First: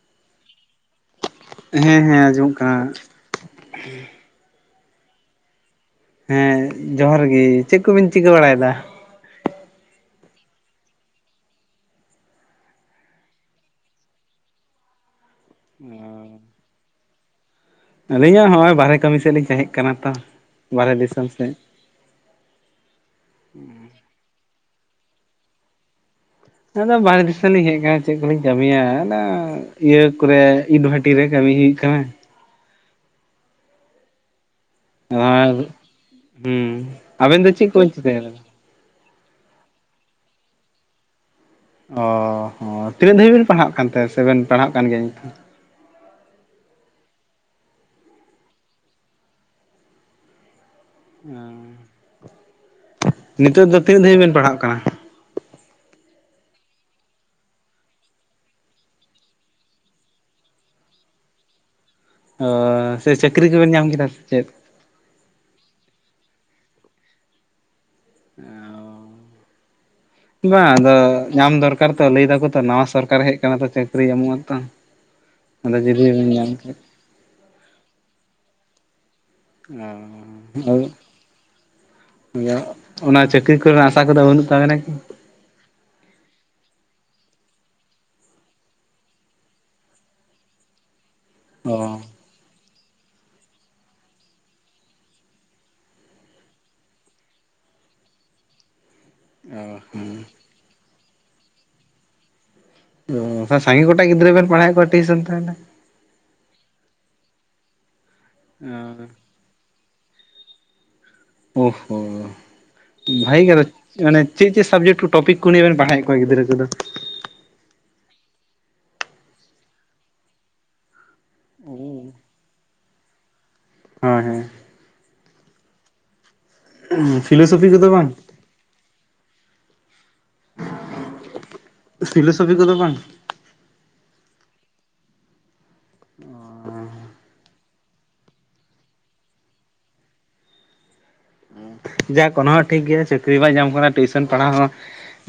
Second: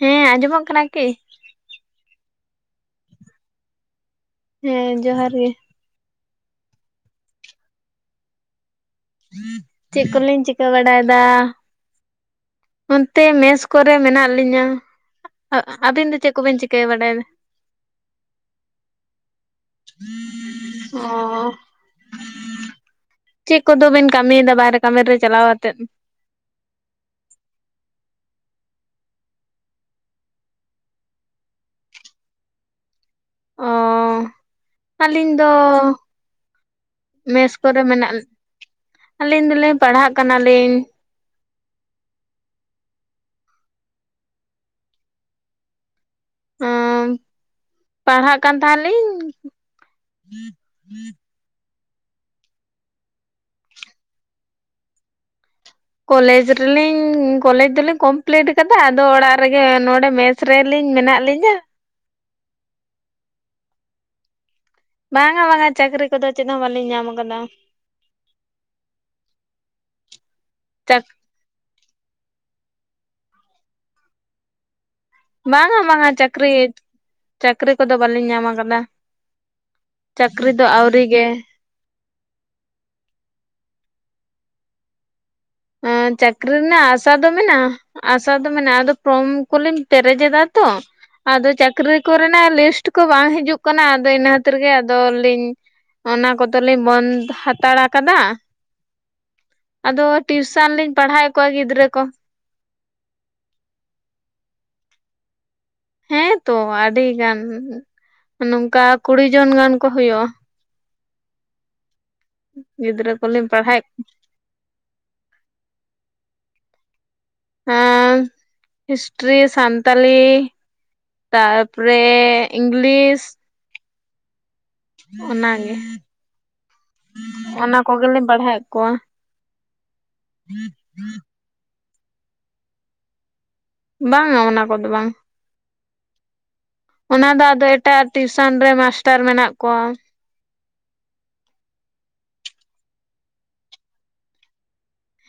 ᱦᱮᱸ ᱟᱡᱚᱢᱚᱜ ᱠᱟᱱᱟ ᱠᱤ? ᱦᱮᱸ ᱦᱮᱸ ᱟᱡᱚᱢᱚᱜ ᱠᱟᱱᱟ᱾ ᱦᱮᱸ ᱡᱚᱦᱟᱨ ᱜᱮ᱾ ᱦᱮᱸ ᱡᱚᱦᱟᱨ ᱜᱮ ᱪᱮᱫ ᱠᱚᱵᱤᱱ ᱪᱤᱠᱟᱹ ᱵᱟᱲᱟᱭᱮᱫᱟ? ᱪᱮᱫ ᱠᱚᱞᱤᱧ ᱪᱤᱠᱟᱹ ᱵᱟᱲᱟᱭ ᱫᱟ ᱱᱚᱱᱛᱮ ᱢᱮᱥ ᱠᱚᱨᱮ ᱢᱮᱱᱟᱜ ᱞᱤᱧᱟ᱾ ᱟ ᱟᱵᱤᱱ ᱫᱚ ᱪᱮᱫ ᱠᱚ ᱵᱮᱱ ᱪᱤᱠᱟᱹᱭ ᱵᱟᱰᱟᱭ ᱫᱟ? ᱟᱹᱞᱤᱧ ᱦᱚᱸ ᱱᱚᱜ-ᱚᱭ ᱵᱟᱨᱦᱮ ᱠᱟᱹᱢᱤ ᱥᱮᱫ ᱞᱤᱧ ᱛᱟᱦᱮᱸᱜ ᱠᱟᱱᱟ ᱛᱚ ᱵᱟᱨᱦᱮ ᱫᱤᱥᱚᱢ ᱥᱮᱫ᱾ ᱚ ᱪᱮᱫ ᱠᱚᱫᱚ ᱵᱤᱱ ᱠᱟᱹᱢᱤᱭ ᱫᱟ ᱵᱟᱦᱨᱮ ᱠᱟᱹᱢᱤ ᱨᱮ ᱪᱟᱞᱟᱣ ᱠᱟᱛᱮᱫ? ᱟᱫᱚ ᱵᱟᱨᱦᱮ ᱫᱤᱥᱚᱢ ᱞᱤᱧ ᱦᱮᱡ ᱟᱠᱟᱱᱟ ᱪᱮᱫ ᱠᱚᱞᱤᱧ ᱠᱟᱹᱢᱤᱭᱟ ᱚᱱᱟ ᱤᱭᱟᱹ ᱠᱚᱨᱮ ᱤᱰ ᱵᱷᱟᱴ᱾ ᱴᱤ ᱨᱮ ᱠᱟᱹᱢᱤ ᱦᱩᱭᱩᱜ ᱠᱟᱱᱟ᱾ ᱚ ᱟᱹᱞᱤᱧ ᱫᱚ ᱟᱨ ᱦᱩᱸ ᱟᱵᱮᱱ ᱫᱚ ᱢᱮᱥ ᱪᱮᱫ ᱠᱚᱨᱮ ᱠᱚᱵᱮᱱ ᱢᱮᱱᱟᱜ ᱪᱤᱠᱟᱹᱭᱮᱫᱟ? ᱟᱹᱞᱤᱧ ᱫᱚᱞᱤᱧ ᱯᱟᱲᱦᱟᱜ ᱠᱟᱱᱟ ᱞᱤᱧ᱾ ᱚ ᱦᱚᱸ ᱛᱤᱱᱟᱹᱜ ᱫᱷᱟᱹᱵᱤᱡ ᱵᱮᱱ ᱯᱟᱲᱦᱟᱜ ᱠᱟᱱᱛᱮ ᱥᱮᱵᱮᱱ ᱯᱟᱲᱦᱟᱜ ᱠᱟᱱ ᱜᱮᱭᱟ ᱱᱤᱛ ᱦᱚᱸ? ᱦᱚᱝ ᱯᱟᱲᱦᱟᱜ ᱠᱟᱱ ᱛᱟᱦᱮᱱ ᱞᱤᱧ ᱚᱻ ᱱᱤᱛᱚᱜ ᱫᱚ ᱛᱤᱱᱟᱹᱜ ᱫᱷᱟᱵᱤᱡ ᱵᱮᱱ ᱯᱟᱲᱦᱟᱜ ᱠᱟᱱᱟ? ᱠᱚᱞᱮᱡᱽ ᱨᱮᱞᱤᱧ ᱠᱚᱞᱮᱡᱽ ᱫᱚᱞᱤᱧ ᱠᱚᱢᱯᱤᱞᱤᱴ ᱟᱠᱟᱫᱟ ᱟᱫᱚ ᱚᱲᱟᱜ ᱨᱮᱜᱮ ᱱᱚᱰᱮ ᱢᱮᱥ ᱥᱮ ᱨᱮᱞᱤᱧ ᱢᱮᱱᱟᱜ ᱞᱤᱧᱟᱹ ᱚᱻ ᱥᱮ ᱪᱟᱹᱠᱨᱤ ᱠᱚᱵᱮᱱ ᱧᱟᱢ ᱠᱮᱫᱟ ᱥᱮᱪᱮᱫ? ᱵᱟᱝᱟ ᱵᱟᱝᱟ ᱪᱟᱹᱠᱨᱤ ᱠᱚᱫᱚ ᱪᱮᱫ ᱦᱚᱸ ᱵᱟᱹᱞᱤᱧ ᱧᱟᱢ ᱟᱠᱟᱫᱟ᱾ ᱮ‌ ᱚ ᱵᱟᱝ ᱟᱫᱚ ᱧᱟᱢ ᱫᱚᱨᱠᱟᱨ ᱛᱚ ᱞᱟᱹᱭ ᱫᱟᱠᱚ ᱛᱚ ᱱᱟᱣᱟ ᱥᱚᱨᱠᱟᱨ ᱦᱮᱡ ᱠᱟᱱᱟ ᱛᱚ ᱪᱟᱹᱠᱨᱤ ᱮᱢᱚᱜ-ᱟ ᱛᱚ᱾ ᱟᱫᱚ ᱵᱟᱝᱟ ᱵᱟᱝᱟ ᱡᱩᱫᱤ ᱵᱮᱱ ᱧᱟᱢ ᱪᱟᱹᱠᱨᱤ ᱠᱷᱟᱡ ᱪᱟᱹᱠᱨᱤ ᱠᱚᱫᱚ ᱵᱟᱹᱞᱤᱧ ᱧᱟᱢ ᱟᱠᱟᱫᱟ᱾ ᱪᱟᱹᱠᱨᱤ ᱫᱚ ᱟᱹᱣᱨᱤ ᱜᱮ᱾ ᱡᱚ ᱚᱱᱟ ᱪᱟᱹᱠᱨᱤ ᱠᱚ ᱨᱮᱱᱟᱜ ᱟᱥᱟ ᱠᱚᱫᱚ ᱵᱟᱹᱱᱩᱜ ᱛᱟᱵᱮᱱᱟ ᱠᱤ? ᱮ ᱪᱟᱹᱠᱨᱤ ᱨᱮᱱᱟᱜ ᱟᱥᱟ ᱫᱚ ᱢᱮᱱᱟᱜ-ᱟ᱾ ᱟᱥᱟ ᱫᱚ ᱢᱮᱱᱟᱜ-ᱟ ᱟᱫᱚ ᱯᱨᱚᱢ ᱠᱚᱞᱤᱧ ᱯᱮᱨᱮᱡ ᱮᱫᱟ ᱛᱚ ᱟᱫᱚ ᱚ ᱪᱟᱹᱠᱨᱤ ᱠᱚ ᱨᱮᱱᱟᱜ ᱞᱤᱥᱴ ᱠᱚ ᱵᱟᱝ ᱦᱤᱡᱩᱜ ᱠᱟᱱᱟ ᱟᱫᱚ ᱤᱱᱟᱹ ᱠᱷᱟᱹᱛᱤᱨ ᱜᱮ ᱟᱫᱚ ᱞᱤᱧ᱾ ᱚᱱᱟ ᱠᱚᱫᱚ ᱞᱤᱧ ᱵᱚᱱᱫ ᱦᱟᱛᱟᱲ ᱟᱠᱟᱫᱟ ᱚ ᱛᱚ ᱴᱤᱭᱩᱥᱚᱱ ᱞᱤᱧ ᱯᱟᱲᱦᱟᱣᱮᱫ ᱠᱚᱣᱟ ᱜᱤᱫᱽᱨᱟᱹ ᱠᱚ᱾ ᱚ ᱥᱟᱹᱜᱮ ᱜᱚᱴᱮᱜ ᱜᱤᱫᱽᱨᱟᱹ ᱵᱮᱱ ᱯᱟᱲᱦᱟᱣᱮᱫ ᱠᱚᱣᱟ ᱴᱤᱭᱩᱥᱚᱱ ᱛᱟᱦᱚᱞᱮ? ᱦᱮᱸᱛᱚ ᱟᱹᱰᱤ ᱜᱟᱱ ᱱᱚᱝᱠᱟ ᱠᱩᱲᱤ ᱡᱚᱱ ᱜᱟᱱ ᱠᱚ ᱦᱩᱭᱩᱜ-ᱟ᱾ ᱚ ᱦᱳ ᱜᱤᱫᱽᱨᱟᱹ ᱵᱷᱟᱜᱮ ᱠᱚᱞᱤᱧ ᱜᱮᱫᱚ ᱯᱟᱲᱦᱟᱣᱮᱫ ᱠᱚᱣᱟ᱾ ᱢᱟᱱᱮ ᱪᱮᱫ ᱪᱮᱫ ᱥᱟᱵᱡᱮᱴ ᱠᱚ ᱴᱚᱯᱤᱠ ᱠᱚ ᱱᱤᱭᱮ ᱵᱮᱱ ᱯᱟᱲᱦᱟᱣᱮᱫ ᱠᱚᱣᱟ ᱜᱤᱫᱽᱨᱟᱹ ᱠᱚᱫᱚ? ᱦᱮᱸ ᱦᱤᱥᱴᱨᱤ ᱥᱟᱱᱛᱟᱞᱤ ᱛᱟᱨᱯᱚᱨᱮ ᱤᱝᱞᱤᱥ ᱦᱚᱭ ᱦᱚᱭ᱾ ᱚᱱᱟ ᱜᱮ ᱯᱷᱤᱞᱳᱥᱚᱯᱷᱤ ᱚᱱᱟ ᱠᱚᱫᱚ ᱵᱟᱝ ᱠᱚᱜᱮᱞᱤᱧ ᱯᱟᱲᱦᱟᱣᱮᱫ ᱠᱚᱣᱟ᱾ ᱥᱷᱤᱞᱳᱥᱚᱯᱷᱤ ᱠᱚᱫᱚ ᱵᱟᱝ? ᱵᱟᱝᱟ ᱚᱱᱟ ᱠᱚᱫᱚ ᱵᱟᱝ᱾ ᱚ ᱚᱱᱟ ᱫᱚ ᱟᱫᱚ ᱮᱴᱟᱜ ᱴᱤᱭᱩᱥᱚᱱ ᱨᱮ ᱢᱟᱥᱴᱟᱨ ᱢᱮᱱᱟᱜ ᱠᱚᱣᱟ᱾ ᱡᱟᱠ ᱚᱱᱟ ᱦᱚᱸ ᱴᱷᱤᱠ ᱜᱮᱭᱟ ᱪᱟᱹᱠᱨᱤ ᱵᱟᱭ ᱧᱟᱢ ᱠᱟᱱᱟ ᱴᱤᱭᱩᱥᱚᱱ ᱯᱟᱲᱦᱟᱣ ᱦᱚᱸ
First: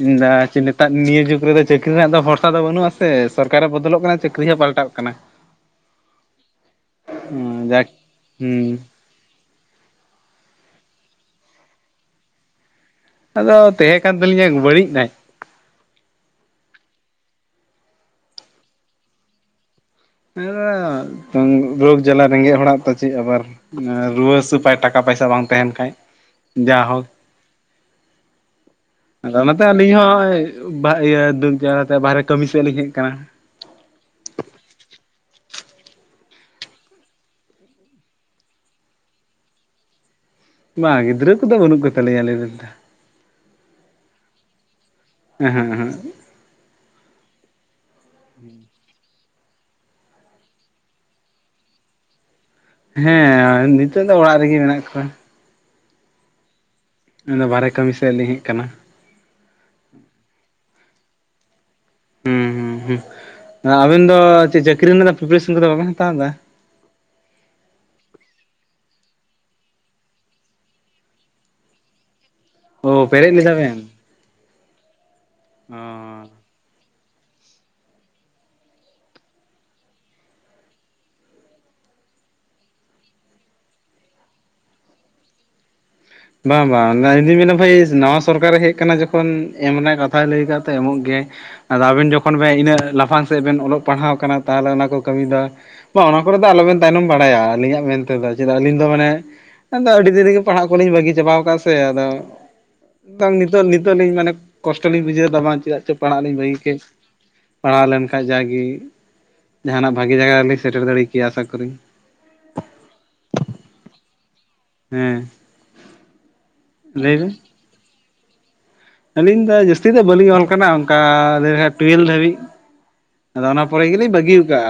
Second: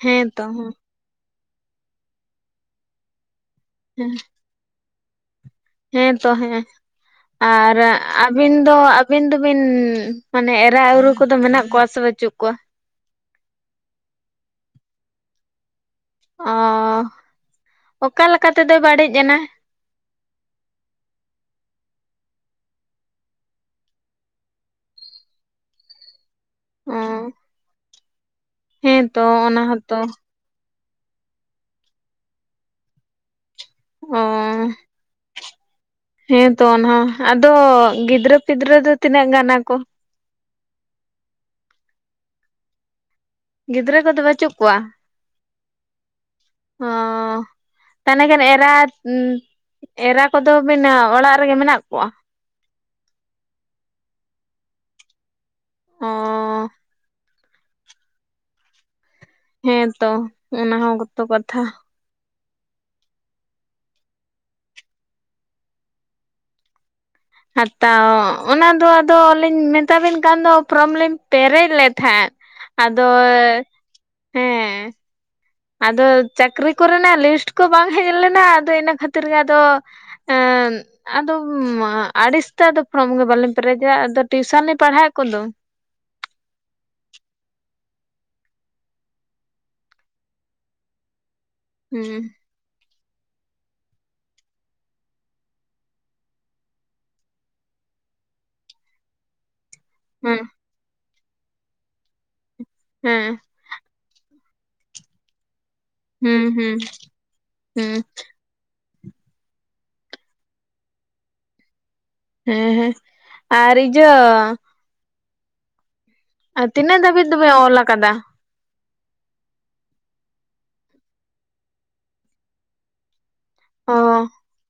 ᱦᱮᱸ ᱤᱱᱫᱟ ᱛᱚ ᱪᱮᱫ ᱱᱮᱛᱟᱨ ᱱᱤᱭᱟᱹ ᱡᱩᱜᱽ ᱨᱮᱫᱚ ᱪᱟᱹᱠᱨᱤ ᱨᱮᱱᱟᱜ ᱫᱚ ᱵᱷᱚᱨᱥᱟ ᱫᱚ ᱵᱟᱹᱱᱩᱜ-ᱟᱥᱮ ᱥᱚᱨᱠᱟᱨ ᱵᱚᱫᱚᱞᱚᱜ ᱦᱮᱸ ᱠᱟᱱᱟ ᱪᱟᱹᱠᱨᱤ ᱦᱚᱸ ᱯᱟᱞᱴᱟᱜ ᱠᱟᱱᱟ᱾ ᱦᱮᱸ ᱛᱚ ᱦᱮᱸ ᱟᱨ ᱡᱟᱠ ᱟᱹᱵᱤᱱ ᱫᱚ? ᱦᱩᱸ ᱟᱹᱵᱤᱱ ᱫᱩᱵᱤᱱ ᱢᱟᱱᱮ ᱮᱨᱟ ᱩᱨᱩ ᱠᱚᱫᱚ ᱢᱮᱱᱟᱜ ᱠᱚᱣᱟ ᱥᱮ ᱵᱟᱹᱪᱩᱜ ᱠᱚᱣᱟ? ᱟᱫᱚ ᱛᱮᱦᱮᱸ ᱠᱟᱱ ᱛᱟᱹᱟᱞᱤᱧᱟᱭ ᱵᱟᱹᱲᱤᱡ ᱱᱟᱭ᱾ ᱚᱸ ᱚᱠᱟ ᱞᱮᱠᱟ ᱛᱮᱫᱚᱭ ᱵᱟᱹᱲᱤᱡ ᱮᱱᱟ? ᱦᱮᱸ ᱨᱳᱜᱽ ᱡᱟᱞᱟ ᱨᱮᱸᱜᱮᱡ ᱦᱚᱲᱟᱜ ᱛᱚ ᱪᱮᱫ ᱟᱵᱟᱨ ᱨᱩᱣᱟᱹ ᱦᱟᱹᱥᱩ ᱯᱟᱭ ᱴᱟᱠᱟ ᱯᱟᱭᱥᱟ ᱵᱟᱝ ᱛᱟᱦᱮᱱ ᱠᱷᱟᱡ᱾ ᱡᱟ ᱚ ᱦᱳᱠ ᱦᱮᱸᱛᱚ ᱟᱫᱚ ᱚᱱᱟ ᱚᱱᱟᱛᱮ ᱟᱹᱞᱤᱧ ᱦᱚᱸᱛᱚ ᱦᱚᱸ ᱟᱹ ᱵᱟᱜ ᱤᱭᱟᱹ ᱫᱩᱠ ᱡᱟᱞᱟᱛᱮ ᱵᱟᱦᱨᱮ ᱠᱟᱹᱢᱤ ᱥᱮᱫ ᱞᱤᱧ ᱦᱮᱡ ᱠᱟᱱᱟ ᱚᱻ...... ᱦᱮᱸᱛᱚ ᱚᱱᱟ ᱦᱚᱸ ᱟᱫᱚ ᱜᱤᱫᱽᱨᱟᱹ ᱯᱤᱫᱽᱨᱟᱹ ᱫᱚ ᱛᱤᱱᱟᱹᱜ ᱜᱟᱱ ᱟᱠᱚ? ᱵᱟᱝ ᱜᱤᱫᱽᱨᱟᱹ ᱠᱩ ᱫᱚ ᱵᱟᱹᱱᱩᱜ ᱠᱚ ᱛᱟᱞᱧᱟ ᱟᱞᱤᱧ ᱨᱮᱱ ᱫᱚ ᱜᱤᱫᱽᱨᱟᱹ ᱠᱚᱫᱚ ᱵᱟᱹᱪᱩᱜ ᱠᱚᱣᱟ, ᱦᱮᱸ ᱦᱮᱸ ᱚᱻ ᱛᱟᱦᱱᱮ ᱠᱷᱟᱱ ᱮᱨᱟ ᱩ ᱮᱨᱟ ᱠᱚᱫᱚ ᱵᱮᱱ ᱚᱲᱟᱜ ᱨᱮᱜᱮ ᱢᱮᱱᱟᱜ ᱠᱚᱣᱟ ᱦᱮᱸ ᱱᱤᱛᱚᱜ ᱫᱚ ᱚᱲᱟᱜ ᱨᱤᱜᱤ ᱢᱮᱱᱟᱜ ᱠᱚᱣᱟ ᱚᱻ ᱟᱫᱚ ᱵᱟᱦᱨᱮ ᱠᱟᱹᱢᱤ ᱥᱮᱫ ᱞᱤᱧ ᱦᱮᱡ ᱟᱠᱟᱱᱟ ᱦᱮᱸ ᱛᱚ ᱚᱱᱟ ᱦᱚᱸ ᱜᱚᱛᱚ ᱠᱟᱛᱷᱟ ᱦᱩᱸ ᱦᱩᱸ ᱦᱩᱸ ᱟᱵᱮᱱ ᱫᱚ ᱪᱮᱫ ᱪᱟᱹᱠᱨᱤ ᱨᱮᱱᱟᱜ ᱫᱚ ᱯᱨᱤᱯᱟᱨᱮᱥᱚᱱ ᱠᱚᱫᱚ ᱵᱟᱵᱮᱱ ᱦᱟᱛᱟᱣ ᱮᱫᱟ ᱦᱟᱛᱟᱣ ᱚᱱᱟ ᱫᱚ ᱟᱫᱚ ᱞᱤᱧ ᱢᱮᱛᱟ ᱵᱤᱱ ᱠᱟᱱ ᱫᱚ ᱯᱷᱨᱚᱢ ᱞᱤᱧ ᱯᱮᱨᱮᱡ ᱞᱮᱫ ᱛᱟᱦᱮᱸᱫ ᱚ ᱟᱫᱚ ᱯᱮᱨᱮᱡ ᱞᱮᱫᱟ ᱵᱮᱱ ᱦᱮᱸ ᱚ ᱟᱫᱚ ᱪᱟᱹᱠᱨᱤ ᱠᱚᱨᱮᱱᱟᱜ ᱞᱤᱥᱴ ᱠᱚ ᱵᱟᱝ ᱦᱮᱡ ᱞᱮᱱᱟ ᱟᱫᱚ ᱤᱱᱟᱹ ᱠᱷᱟᱹᱛᱤᱨ ᱜᱮ ᱟᱫᱚ ᱟᱹᱱ ᱟᱫᱚᱢ ᱟᱹᱲᱤᱥ ᱛᱮ ᱟᱫᱚ ᱯᱷᱨᱚᱢ ᱜᱮ ᱵᱟᱞᱤᱧ ᱯᱮᱨᱮᱡᱟ ᱟᱫᱚ ᱴᱤᱭᱩᱥᱟᱱ ᱞᱤᱧ ᱯᱟᱲᱦᱟᱣᱮᱫ ᱠᱚᱫᱚ ᱵᱟᱝ ᱵᱟᱝ ᱚᱱᱟᱤᱧ ᱢᱮᱱᱟ ᱵᱷᱟᱹᱭ ᱱᱟᱣᱟ ᱥᱚᱨᱠᱟᱨ ᱮ ᱦᱮᱡ ᱟᱠᱟᱱᱟ ᱡᱚᱠᱷᱚᱱ ᱮᱢ ᱨᱮᱭᱟᱜ ᱠᱟᱛᱷᱟᱭ ᱞᱟᱹᱭ ᱠᱟᱫ ᱮᱢᱚᱜ ᱜᱮᱭᱟᱭ ᱟᱫᱚ ᱟᱵᱮᱱ ᱦᱩᱸ ᱡᱚᱠᱷᱚᱱ ᱵᱮ ᱤᱱᱟᱹᱜ ᱞᱟᱯᱷᱟᱝ ᱥᱮᱫ ᱵᱮᱱ ᱚᱞᱚᱜ ᱯᱟᱲᱦᱟᱣ ᱟᱠᱟᱱᱟ ᱛᱟᱦᱞᱮ ᱚᱱᱟ ᱠᱚ ᱠᱟᱹᱢᱤ ᱫᱚ ᱵᱟ ᱚᱱᱟ ᱠᱚᱨᱮ ᱫᱚ ᱟᱞᱚᱵᱮᱱ ᱛᱟᱭᱱᱚᱢ ᱵᱟᱲᱟᱭᱟ ᱟᱹᱞᱤᱧᱟᱜ ᱢᱮᱱ ᱛᱮᱫᱚ ᱪᱮᱫᱟᱜ ᱟᱹᱞᱤᱧ ᱫᱚ ᱢᱟᱱᱮ ᱟᱫᱚ ᱟᱹᱰᱤ ᱫᱤᱱ ᱦᱩᱸ ᱨᱤᱜᱤ ᱯᱟᱲᱦᱟᱜ ᱠᱚᱞᱤᱧ ᱵᱟᱹᱜᱤ ᱪᱟᱵᱟᱣ ᱟᱠᱟᱫᱼᱟ ᱥᱮ ᱟᱫᱚ ᱦᱮᱸ ᱱᱤᱛᱚᱜ ᱱᱤᱛᱚᱜ ᱞᱤᱧ ᱢᱟᱱᱮ ᱠᱚᱥᱴᱚ ᱞᱤᱧ ᱵᱩᱡᱷᱟᱹᱣ ᱫᱟ ᱵᱟᱝ ᱪᱮᱫᱟᱜ ᱪᱚ ᱯᱟᱲᱦᱟᱜ ᱞᱤᱧ ᱦᱩᱸ ᱵᱟᱹᱜᱤ ᱦᱩᱸ ᱠᱮᱫ ᱯᱟᱲᱦᱟᱣ ᱦᱩᱸ ᱞᱮᱱᱠᱷᱟᱡ ᱡᱟᱜᱤ ᱡᱟᱦᱟᱱᱟᱜ ᱵᱷᱟᱜᱤ ᱡᱟᱭᱜᱟ ᱨᱮ ᱞᱤᱧ ᱥᱮᱴᱮᱨ ᱫᱟᱲᱮ ᱠᱮᱭᱟ ᱟ ᱪᱟᱠᱨᱤ ᱦᱮᱸ ᱦᱮᱸ ᱟᱨ ᱤᱡᱟᱹ ᱦᱮᱸ ᱟᱨ ᱛᱤᱱᱟᱹᱜ ᱞᱟᱹᱭ ᱫᱷᱟᱹᱵᱤᱡ ᱵᱮᱱ ᱫᱚᱵᱮ ᱚᱞ ᱠᱟᱫᱟ ᱟᱹᱞᱤᱧ ᱫᱚ ᱡᱟᱹᱥᱛᱤ ᱫᱚ ᱵᱟᱹᱞᱤᱧ ᱚᱞ ᱠᱟᱱᱟ ᱚᱱᱠᱟ ᱞᱟᱹᱭ ᱞᱮᱠᱷᱟᱡ ᱴᱩᱭᱮᱞ ᱫᱷᱟᱹᱵᱤᱡ ᱟᱫᱚ ᱚᱱᱟ ᱯᱚᱨᱮ ᱚ ᱜᱮᱞᱤᱧ ᱵᱟᱹᱜᱤᱣ ᱟᱠᱟᱜᱼᱟ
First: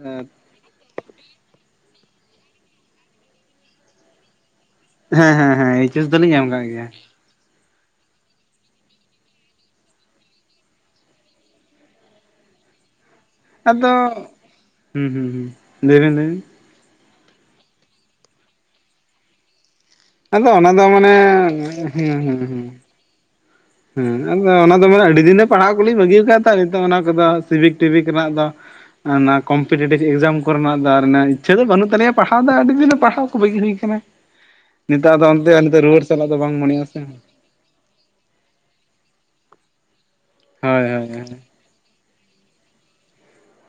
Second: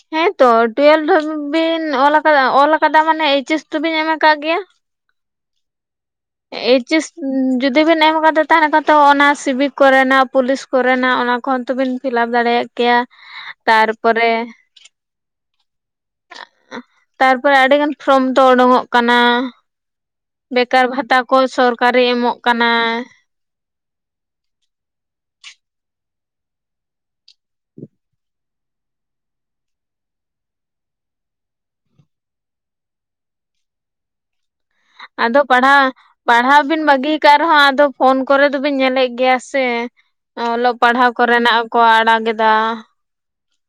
ᱦᱮᱸ ᱦᱮᱸᱛᱚ ᱴᱩᱭᱮᱞᱫᱷᱟᱵᱤᱜ ᱵᱤᱱ ᱚᱞ ᱟᱠᱟᱫᱟ ᱚᱞ ᱟᱠᱟᱫᱟ ᱢᱟᱱᱮ ᱮᱪ ᱮᱥ ᱛᱚᱵᱤᱱ ᱮᱢ ᱟᱠᱟᱜ ᱜᱮᱭᱟ ᱦᱮᱸ ᱦᱮᱸ ᱦᱮᱸ ᱮᱪ ᱮᱥ ᱫᱚᱞᱤᱧ ᱮᱢ ᱟᱠᱟᱜ ᱜᱮᱭᱟ ᱮᱭᱤᱪᱮᱥ ᱡᱩᱫᱤ ᱵᱤᱱ ᱮᱢ ᱠᱟᱫᱟ ᱛᱟᱦᱮ ᱠᱷᱟᱱ ᱛᱚ ᱚᱱᱟ ᱥᱤᱵᱤᱠ ᱠᱚᱨᱮᱱᱟᱜ ᱯᱩᱞᱤᱥ ᱠᱚᱨᱮᱱᱟᱜ ᱚᱱᱟ ᱠᱚ ᱛᱚᱵᱤᱱ ᱯᱷᱤᱞᱟᱯ ᱫᱟᱲᱮᱭᱟᱜ ᱠᱮᱭᱟ ᱟᱫᱚ ᱛᱟᱨᱯᱚᱨᱮ ᱦᱩᱸ ᱦᱩᱸ ᱦᱩᱸ ᱞᱟᱹᱭ ᱵᱤᱱ ᱞᱟᱹᱭᱵᱤᱱ ᱛᱟᱨᱯᱚᱨᱮ ᱟᱹᱰᱤ ᱜᱟᱱ ᱯᱷᱨᱚᱢ ᱛᱚ ᱳᱰᱳᱝ-ᱚᱜ ᱠᱟᱱᱟ ᱟᱫᱚ ᱚᱱᱟ ᱫᱚ ᱵᱮᱠᱟᱨ ᱢᱟᱱᱮ ᱵᱷᱟᱛᱟ ᱠᱚ ᱥᱚᱨᱠᱟᱨᱤ ᱮ ᱦᱩᱸ ᱮᱢᱚᱜ ᱦᱩᱸ ᱦᱩᱸ ᱠᱟᱱᱟ ᱦᱮᱸ ᱟᱫᱚ ᱚᱱᱟ ᱫᱚ ᱢᱟᱱᱮ ᱟᱹᱰᱤ ᱫᱤᱱ ᱨᱮ ᱯᱟᱲᱦᱟᱜ ᱠᱚᱞᱤᱧ ᱵᱟᱹᱜᱤ ᱣᱟᱠᱟᱜ ᱛᱚ ᱱᱤᱛᱚᱜ ᱚᱱᱟ ᱠᱚᱫᱚ ᱥᱤᱵᱤᱠ ᱴᱤᱵᱤᱠ ᱨᱮᱱᱟᱜ ᱫᱚ ᱚᱱᱟ ᱠᱚᱢᱯᱤᱴᱤᱴᱤᱵ ᱮᱠᱡᱟᱢ ᱠᱚᱨᱮᱱᱟᱜ ᱫᱚ ᱟᱨ ᱚᱱᱟ ᱤᱪᱪᱷᱟᱹ ᱫᱚ ᱵᱟᱹᱱᱩᱜ ᱛᱟᱞᱤᱧᱟ ᱯᱟᱲᱦᱟᱣ ᱫᱚ ᱟᱹᱰᱤ ᱫᱤᱱ ᱨᱮ ᱯᱟᱲᱦᱟᱣ ᱠᱚ ᱵᱟᱹᱜᱤ ᱦᱩᱭ ᱠᱟᱱᱟ ᱱᱤᱛᱚᱜ ᱟᱫᱚ ᱚᱱᱛᱮ ᱱᱤᱛᱚᱜ ᱨᱩᱣᱟᱹᱲ ᱪᱞᱟᱜ ᱫᱚ ᱵᱟᱝ ᱢᱚᱱᱮᱜ-ᱟ ᱥᱮ ᱟᱨᱦᱚᱸ ᱟᱫᱚ ᱯᱷᱳᱱ ᱠᱚᱨᱮ ᱫᱚᱵᱤᱱ ᱧᱮᱞᱮᱜ ᱜᱮᱭᱟ ᱥᱮ ᱚᱞᱚᱜ ᱦᱳᱭ ᱦᱳᱭ ᱯᱟᱲᱦᱟᱣ ᱦᱳᱭ ᱠᱚᱨᱮᱱᱟᱜ ᱠᱚ ᱟᱲᱟᱜ ᱮᱫᱟ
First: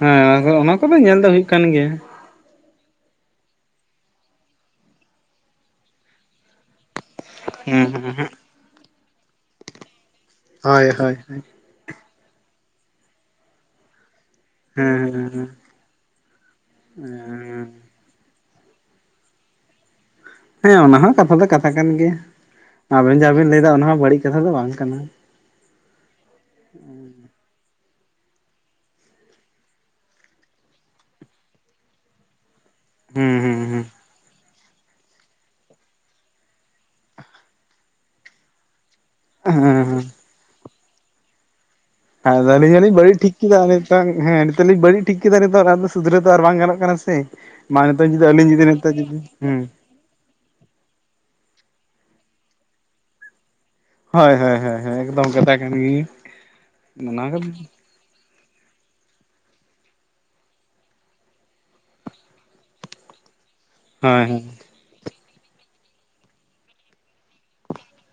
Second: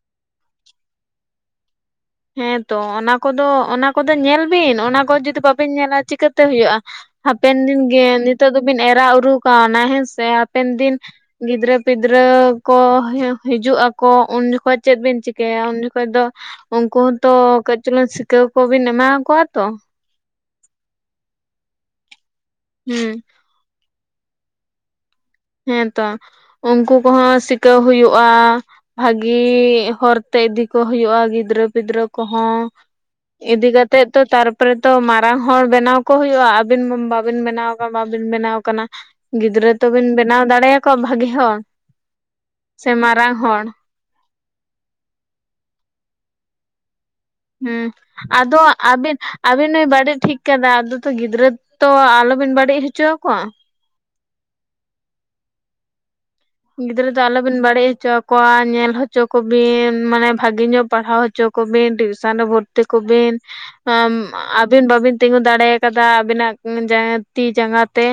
ᱦᱮᱸ ᱟᱫᱚ ᱚᱱᱟ ᱠᱚᱫᱚ ᱧᱮᱞ ᱫᱚ ᱦᱩᱭᱩᱜ ᱠᱟᱱ ᱜᱮᱭᱟ ᱦᱮᱸᱛᱚ ᱚᱱᱟ ᱠᱚᱫᱚ ᱚᱱᱟ ᱠᱚᱫᱚ ᱧᱮᱞ ᱵᱤᱱ ᱚᱱᱟ ᱠᱚ ᱡᱩᱫᱤ ᱵᱟᱵᱤᱱ ᱧᱮᱞᱟ ᱪᱤᱠᱟᱹᱛᱮ ᱦᱩᱭᱩᱜᱼᱟ ᱦᱟᱯᱮᱱ ᱫᱤᱱ ᱦᱮᱸ ᱜᱮ ᱦᱮᱸ ᱱᱤᱛᱚᱜ ᱫᱚᱵᱤᱱ ᱮᱨᱟ ᱩᱨᱩ ᱠᱟᱣᱱᱟ ᱦᱮᱸᱥᱮ ᱦᱟᱯᱮᱱ ᱦᱳᱭ ᱫᱤᱱ ᱦᱳᱭ ᱦᱮᱸ ᱜᱤᱫᱽᱨᱟᱹ ᱯᱤᱫᱽᱨᱟᱹ ᱠᱚ ᱦᱤᱡᱩᱜ ᱟᱠᱚ ᱩᱱ ᱡᱚᱠᱷᱚᱡ ᱪᱮᱫ ᱵᱤᱱ ᱦᱮᱸ ᱪᱤᱠᱟᱹᱭᱟ ᱩᱱ ᱡᱚᱠᱷᱚᱡ ᱫᱚ ᱩᱱᱠᱩ ᱦᱚᱸᱛᱚ ᱦᱮᱸ ᱠᱟᱹᱡ ᱪᱩᱞᱩᱝ ᱥᱤᱠᱟᱹᱣ ᱠᱚᱵᱤᱱ ᱮᱢᱟ ᱠᱚᱣᱟ ᱛᱚ ᱦᱮᱸ ᱚᱱᱟ ᱦᱚᱸ ᱠᱟᱛᱷᱟ ᱫᱚ ᱠᱟᱛᱷᱟ ᱠᱟᱱ ᱜᱮᱭᱟ ᱟᱵᱮᱱ ᱦᱩᱸ ᱡᱟᱦᱟᱸ ᱵᱮᱱ ᱞᱟᱹᱭ ᱮᱫᱟ ᱚᱱᱟ ᱦᱚᱸ ᱵᱟᱹᱲᱤᱡ ᱠᱟᱛᱷᱟ ᱫᱚ ᱵᱟᱝ ᱠᱟᱱᱟ ᱾ ᱦᱮᱸᱛᱚ ᱩᱱᱠᱩ ᱠᱚᱦᱚᱸ ᱥᱤᱠᱟᱹᱣ ᱦᱩᱭᱩᱜᱼᱟ ᱾ ᱵᱷᱟᱹᱜᱤ ᱦᱚᱨᱛᱮ ᱤᱫᱤ ᱠᱚ ᱦᱩᱭᱩᱜᱼᱟ ᱜᱤᱫᱽᱨᱟᱹ ᱯᱤᱫᱽᱨᱟᱹ ᱠᱚᱦᱚᱸ᱾ ᱦᱩᱸ ᱦᱩᱸ ᱤᱫᱤ ᱦᱩᱸ ᱠᱟᱛᱮᱜ ᱛᱚ ᱛᱟᱨ ᱯᱚᱨᱮ ᱛᱚ ᱢᱟᱨᱟᱝ ᱦᱚᱲ ᱵᱮᱱᱟᱣ ᱠᱚ ᱦᱩᱭᱩᱜᱼᱟ ᱾ ᱟᱹᱵᱤᱱ ᱢᱟ ᱵᱟᱵᱤᱱ ᱵᱮᱱᱟᱣ ᱟᱠᱟ ᱵᱟᱵᱤᱱ ᱵᱮᱱᱟᱣ ᱠᱟᱱᱟ ᱾ ᱦᱮᱸ ᱜᱤᱫᱽᱨᱟᱹ ᱛᱚᱵᱤᱱ ᱦᱮᱸ ᱵᱮᱱᱟᱣ ᱫᱟᱲᱮᱭᱟ ᱠᱚᱣᱟ ᱵᱷᱟᱹᱜᱤ ᱦᱚᱲ ᱾ ᱟᱫᱚ ᱟᱹᱞᱤᱧ ᱦᱚᱸ ᱞᱤᱧ ᱵᱟᱹᱲᱤᱡ ᱴᱷᱤᱠ ᱠᱮᱫᱟ ᱞᱤᱧ ᱱᱤᱛᱚᱝ ᱦᱮᱸ ᱱᱤᱛᱚᱜ ᱞᱤᱧ ᱵᱟᱹᱲᱤᱡᱽ ᱴᱷᱤᱠ ᱠᱮᱫᱟ ᱱᱤᱛᱚᱜ ᱥᱩᱫᱷᱟᱹᱨᱟᱣ ᱫᱚ ᱟᱨ ᱵᱟᱝ ᱜᱟᱱᱚᱜ ᱠᱟᱱᱟ ᱥᱮ ᱦᱩᱸ ᱢᱟ ᱱᱤᱛᱚᱜ ᱡᱩᱫᱤ ᱟᱹᱞᱤᱧ ᱟᱫᱚ ᱡᱩᱫᱤ ᱱᱤᱛᱚᱜ ᱟᱹᱵᱤᱱ ᱡᱩᱫᱤ ᱦᱮᱸ ᱟᱹᱵᱤᱱ ᱱᱩᱭ ᱵᱟᱹᱲᱤᱡᱽ ᱴᱷᱤᱠ ᱠᱟᱫᱟ ᱟᱫᱚ ᱛᱚ ᱜᱤᱫᱽᱨᱟᱹ ᱛᱚ ᱟᱞᱚᱵᱤᱱ ᱵᱟᱹᱲᱤᱡᱽ ᱦᱚᱪᱚ ᱟᱠᱚᱣᱟ ᱾ ᱦᱚᱭ ᱦᱚᱭ ᱦᱚᱭ ᱦᱚᱭ ᱮᱠᱫᱚᱢ ᱠᱟᱛᱷᱟ ᱠᱟᱱ ᱜᱤᱭ ᱜᱤᱫᱽᱨᱟᱹ ᱫᱚ ᱟᱞᱚᱵᱤᱱ ᱵᱟᱹᱲᱤᱡᱽ ᱦᱚᱪᱚ ᱠᱚᱣᱟ ᱧᱮᱞ ᱦᱚᱪᱚ ᱠᱚᱵᱤᱱ ᱢᱟᱱᱮ ᱵᱷᱟᱜᱤ ᱧᱚᱜ ᱯᱟᱲᱦᱟᱣ ᱦᱚᱪᱚ ᱠᱚᱵᱤᱱ ᱴᱤᱭᱩᱥᱚᱱ ᱨᱮ ᱵᱷᱚᱨ ᱛᱤ ᱠᱚ ᱵᱤᱱ ᱦᱳᱭ ᱦᱳᱭ ᱾ ᱟᱹᱵᱤᱱ ᱵᱟᱵᱤᱱ ᱛᱤᱸᱜᱩ ᱫᱟᱲᱮ ᱟᱠᱟᱫᱟ ᱟᱹᱵᱤᱱᱟᱜ ᱡᱟᱸ ᱛᱤ ᱡᱟᱸᱜᱟ ᱛᱮ